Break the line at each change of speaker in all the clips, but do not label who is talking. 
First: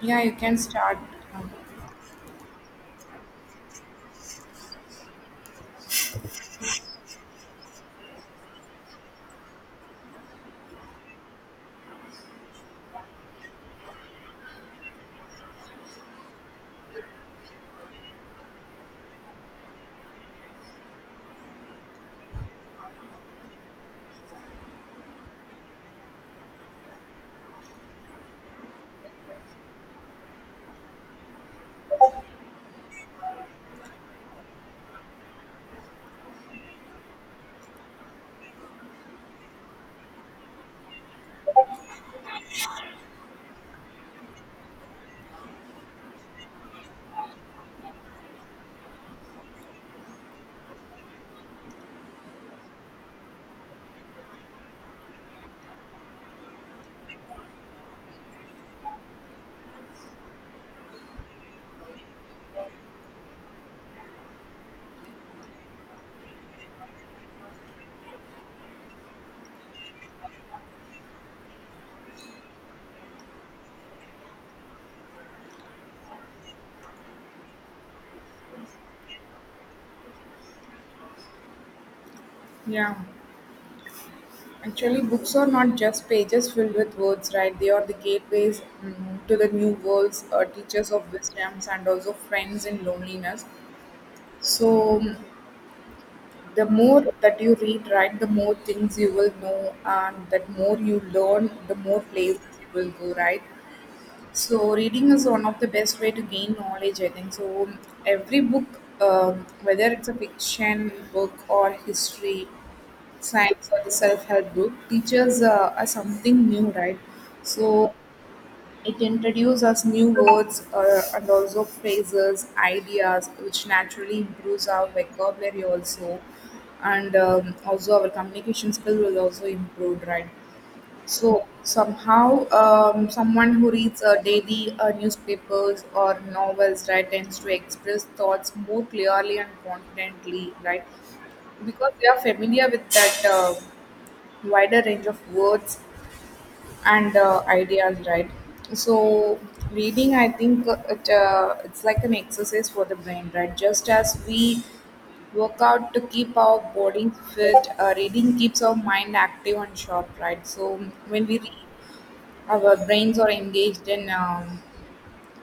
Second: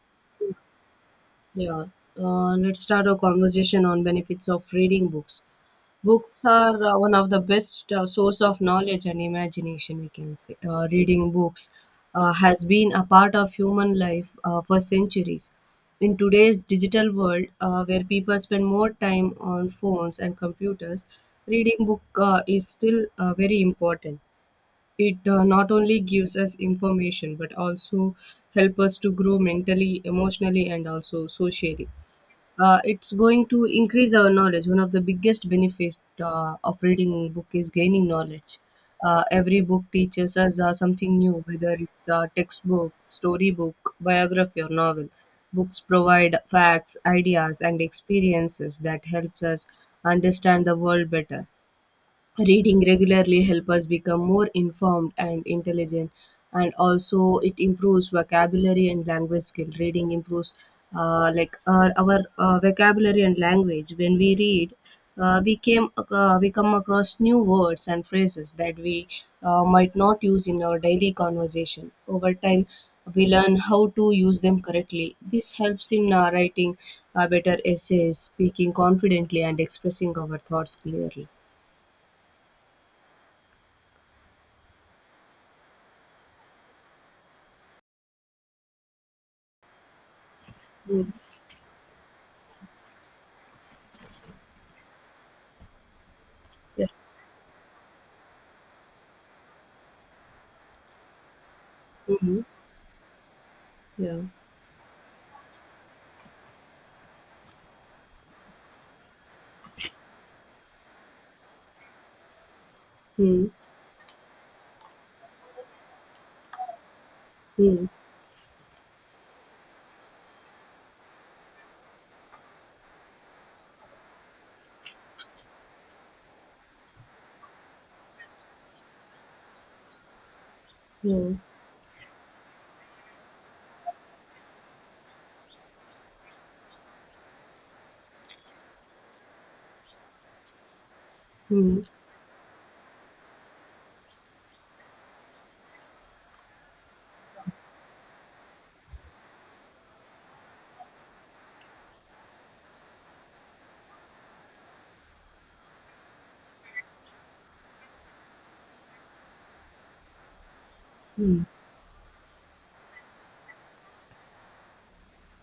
Yeah, you can start. Um,
Yeah, let's start our conversation on benefits of reading books. Books are one of the best source of knowledge and imagination. We can say reading books has been a part of human life for centuries. In today's digital world, where people spend more time on phones and computers, reading book is still very important. It not only gives us information but also help us to grow mentally, emotionally, and also socially. It's going to increase our knowledge. One of the biggest benefits of reading book is gaining knowledge. Every book teaches us something new, whether it's a textbook, storybook, biography, or novel. Books provide facts, ideas, and experiences that helps us understand the world better. Reading regularly helps us become more informed and intelligent, and also it improves vocabulary and language skill. Reading improves like our vocabulary and language. When we read, we come across new words and phrases that we might not use in our daily conversation. Over time, we learn how to use them correctly. This helps in writing better essays, speaking confidently, and expressing our thoughts clearly.
Yeah, Actually, books are not just pages filled with words, right? They are the gateways to the new worlds, teachers of wisdoms, and also friends in loneliness. So, mm, the
Yeah.
more that you read, right, the more things you will know, and that more you learn, the more places
Mhm.
you will go, right?
Yeah.
So, reading is one of the best way to gain knowledge, I think. Every book, whether it's a fiction book or history
Mm,
science or the self-help book teaches us something new, right? So
mm,
it introduces us new words and also phrases ideas which naturally improves our vocabulary also, and also our communication skill will also improve, right?
Yeah.
So somehow someone who reads daily newspapers or novels, right, tends to express thoughts more clearly and confidently, right?
mm,
Because they are familiar with that wider range of words and ideas, right. So reading, I think, it's like an exercise for the brain, right? Just as we work out to keep our body fit, reading keeps our mind active and sharp, right? So when we
mm,
read, our brains are engaged in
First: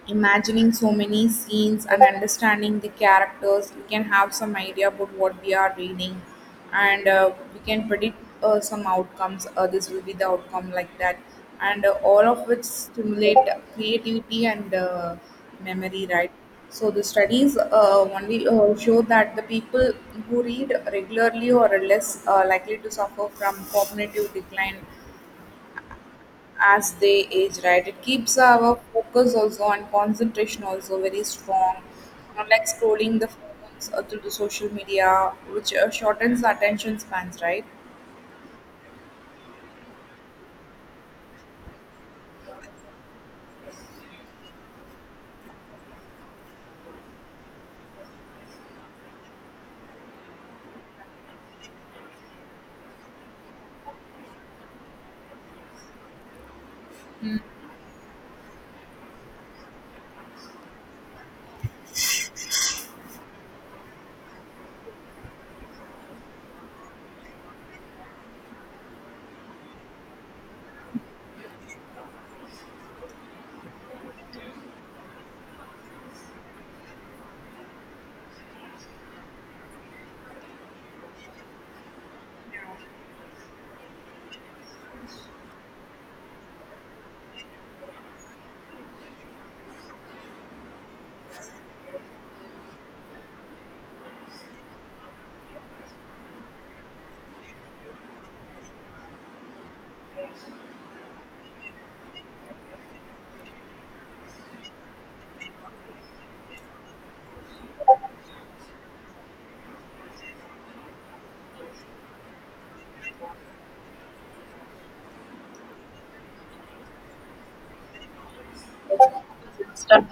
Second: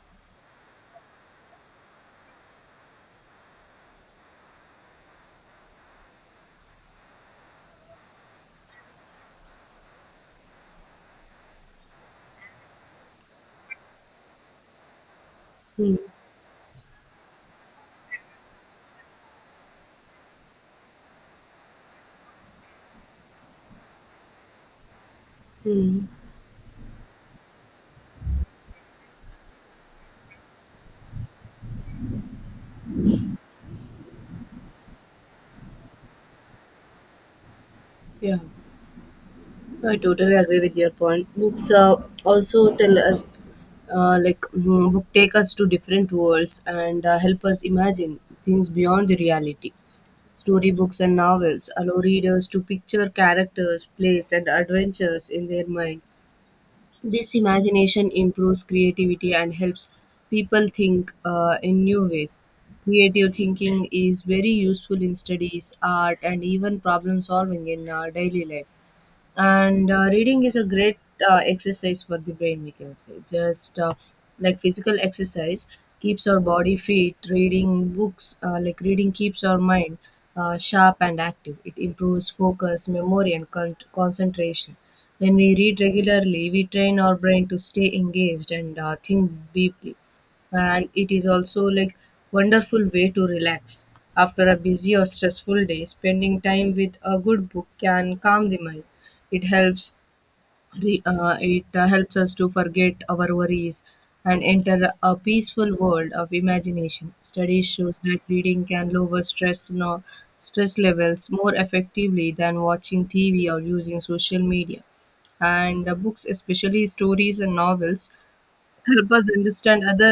imagining so many scenes and understanding the characters. We can have some idea about what we are reading, and we can predict some outcomes. This will be the outcome like that, and all of which stimulate creativity and
mm,
memory, right? So the studies, only show that the people who read regularly or are less likely to suffer from cognitive decline
mm.
as they age, right? It keeps our focus also and concentration also very strong. Not like scrolling the phones or through the social media, which shortens the attention spans, right?
Yeah, I totally agree with your point. Books also tell us, book take us to different worlds and help us imagine things beyond the reality. Storybooks and novels allow readers to picture characters, place, and adventures in their mind. This imagination improves creativity and helps people think in new ways. Creative thinking is very useful in studies, art, and even problem solving in our daily life. And reading is a great exercise for the brain, we can say. Just like physical exercise keeps our body fit, reading books, like reading, keeps our mind sharp and active. It improves focus, memory, and concentration. When we read regularly, we train our brain to stay engaged and think deeply. And it is also like wonderful way to relax. After a busy or stressful day, spending time with a good book can calm the mind. It helps, re, it helps us to forget our worries and enter a peaceful world of imagination. Studies shows that reading can lower stress no, stress levels more effectively than watching tv or using social media. And books, especially stories and novels, help us understand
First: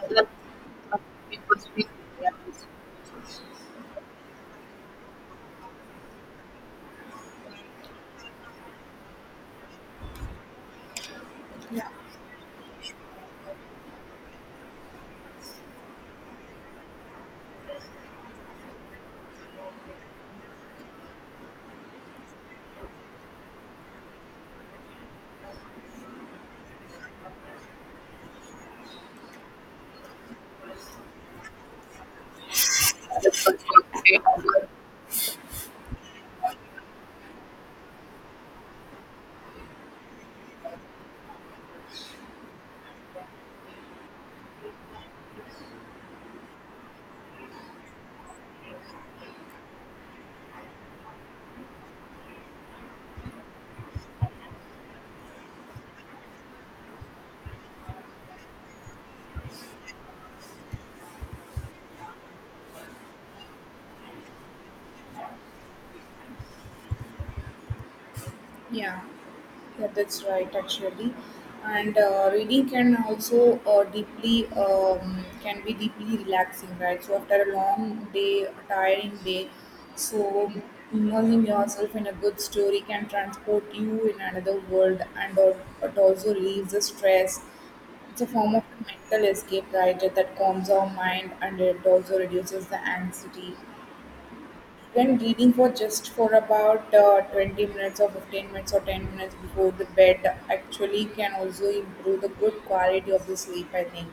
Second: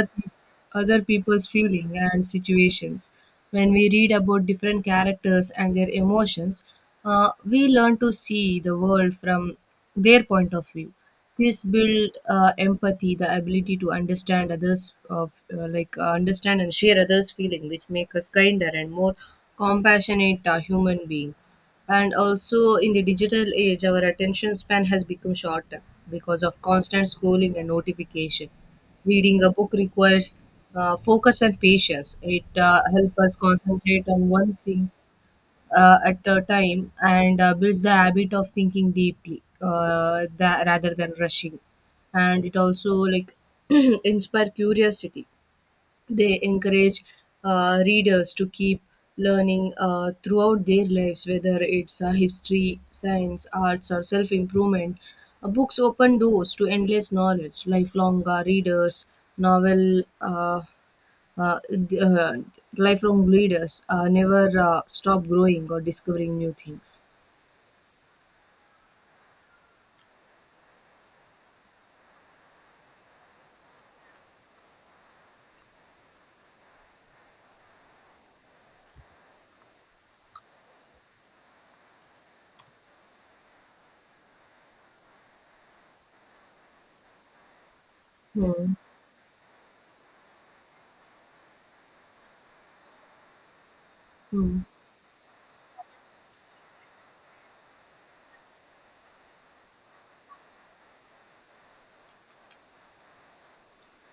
other people's feeling and situations. When we read about different characters and their emotions, we learn to see the world from their point of view. This
Yeah.
build empathy, the ability to understand others, of like understand and share others' feeling, which make us kinder and more compassionate human being. And also in the digital age, our attention span has become shorter because of constant scrolling and notification. Reading a book requires focus and patience. It helps us concentrate on one thing at a time, and builds the habit of thinking deeply, tha rather than rushing. And it also like inspire curiosity. They encourage readers to keep learning throughout their lives, whether it's history, science, arts, or self improvement. Books open doors to endless knowledge. Novel, uh, uh, th- uh, lifelong readers never stop growing or discovering new things.
Yeah, yeah, that's right actually. And reading can also deeply can be deeply relaxing, right? So after a long day, a tiring day, so immersing yourself in a good story can transport you in another world, and it also relieves the stress. It's a form of
Hmm.
mental escape, right? That calms our mind and it also reduces the anxiety.
Hmm.
Then reading for just for about 20 minutes or 15 minutes or 10 minutes before the bed actually can also improve the good quality of the sleep, I think.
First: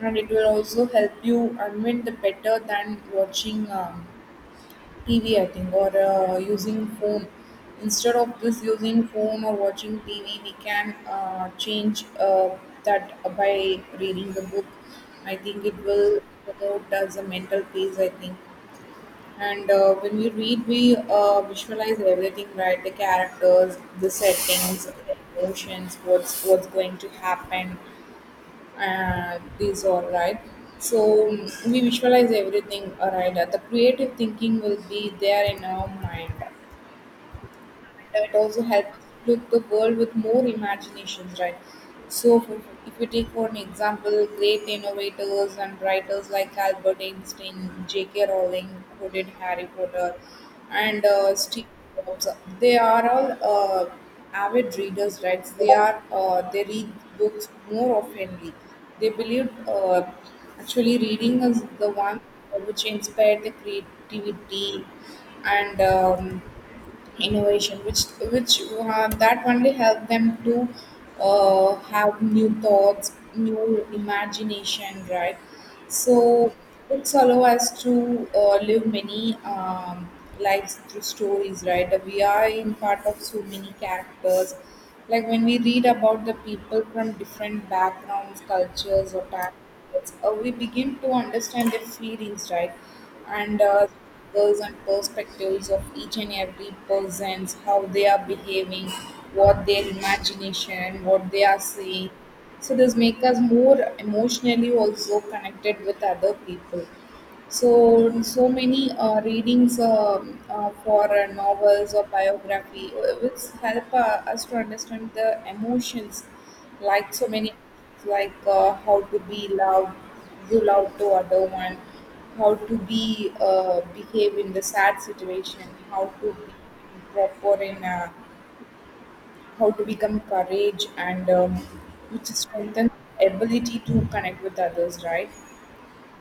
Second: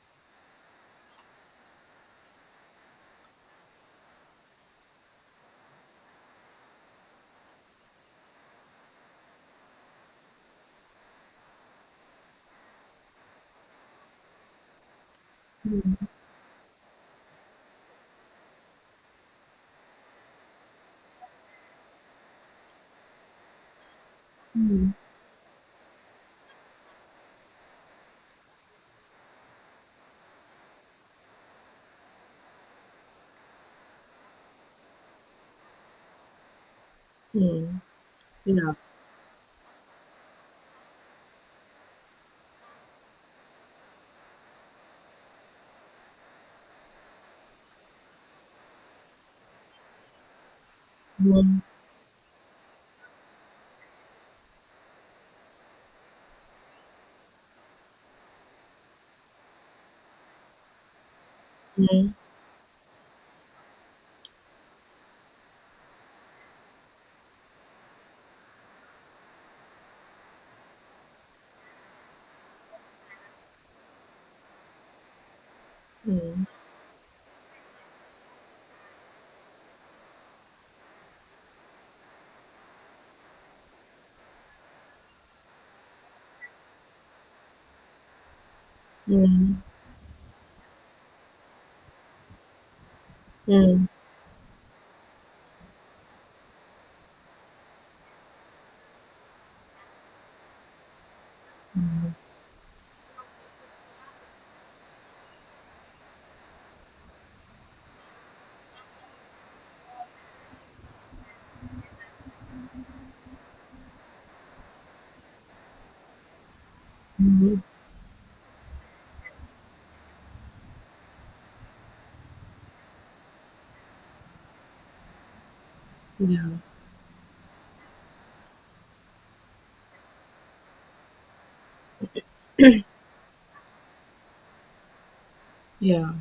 And it will also help you unwind the better than watching TV, I think, or using phone. Instead of this using phone or watching TV, we can change that by reading the book. I think it
Hmm.
will promote as a mental peace. I think. And when we read, we visualize everything, right? The characters, the settings,
Mm.
the emotions, what's going to happen, these all, right? So, we visualize everything, all right. The creative thinking will be there in our mind.
Hmm.
That also
Yeah.
helps look the world with more imaginations, right? So, if we take for an example, great innovators and writers like Albert Einstein, J.K. Rowling, who did Harry Potter, and
Hmm.
Steve Jobs, they are all avid readers, right? So, they are they read books more oftenly. They believe actually reading is the
Hmm.
one which inspired the creativity and innovation which that only help them to have new thoughts, new imagination, right?
Hmm.
So books allow us to live many lives through stories, right? We are in part of so many characters. Like when we read about the people from different backgrounds, cultures, or
Hmm.
talents, we begin to understand their feelings, right?
Hmm.
And
Mm.
goals and perspectives of each and every person's, how they are behaving, what their imagination, what they are seeing. So this make us more emotionally also connected with other people. So, so many readings, for novels or biography, which help us to understand the emotions, like so many,
Mhm.
like how to be loved, give love to other one, how to be behave in the sad situation, how to be
Yeah.
proper in, how to become courage, and which strengthens ability to connect with others, right?
Yeah,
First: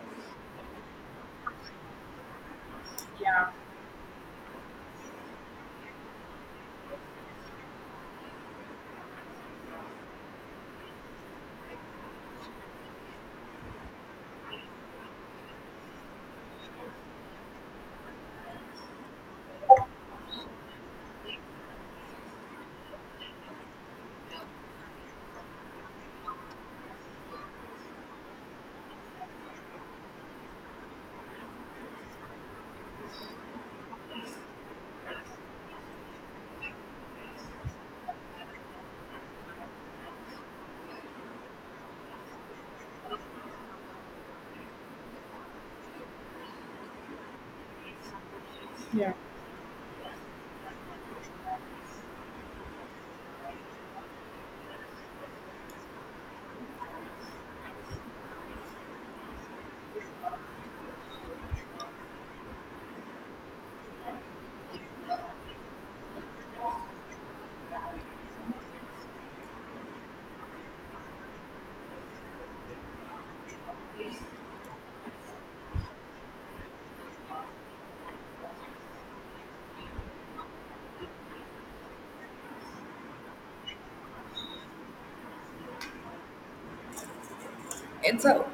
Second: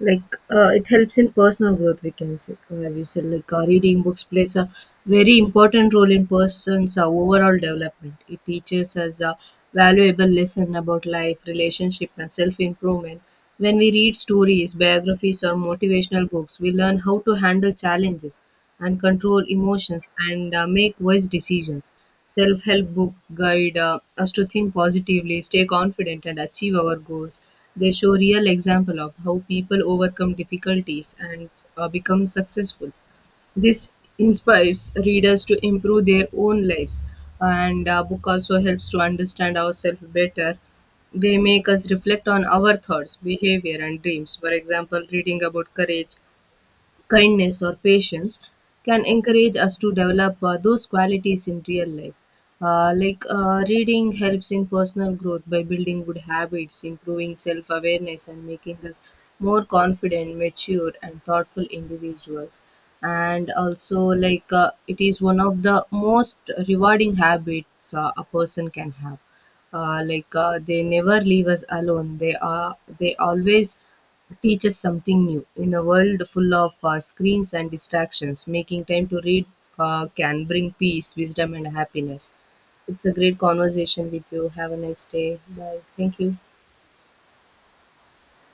like it helps in personal growth, we can say. As you said,
Yeah,
like reading books plays a very important role in person's overall development. It teaches us a valuable lesson about life, relationship, and self-improvement. When we read stories, biographies, or motivational books, we learn how to handle challenges, and control emotions, and make wise decisions. Self help book guide us to think positively, stay confident, and achieve our goals. They show real example of how people overcome difficulties and become successful. This inspires readers to improve their own lives, and book also helps to understand ourselves better. They make us reflect on our thoughts, behavior, and dreams. For example, reading about courage, kindness, or patience can
yeah.
encourage us to develop those qualities in real life. Reading helps in personal growth by building good habits, improving self-awareness, and making us more confident, mature, and thoughtful individuals. And also like it is one of the most rewarding habits a person can have. They never leave us alone. They always teach us something new. In a world full of screens and distractions, making time to read can bring peace, wisdom, and happiness. It's a great conversation with you. Have a nice day. Bye. Thank you.
It's a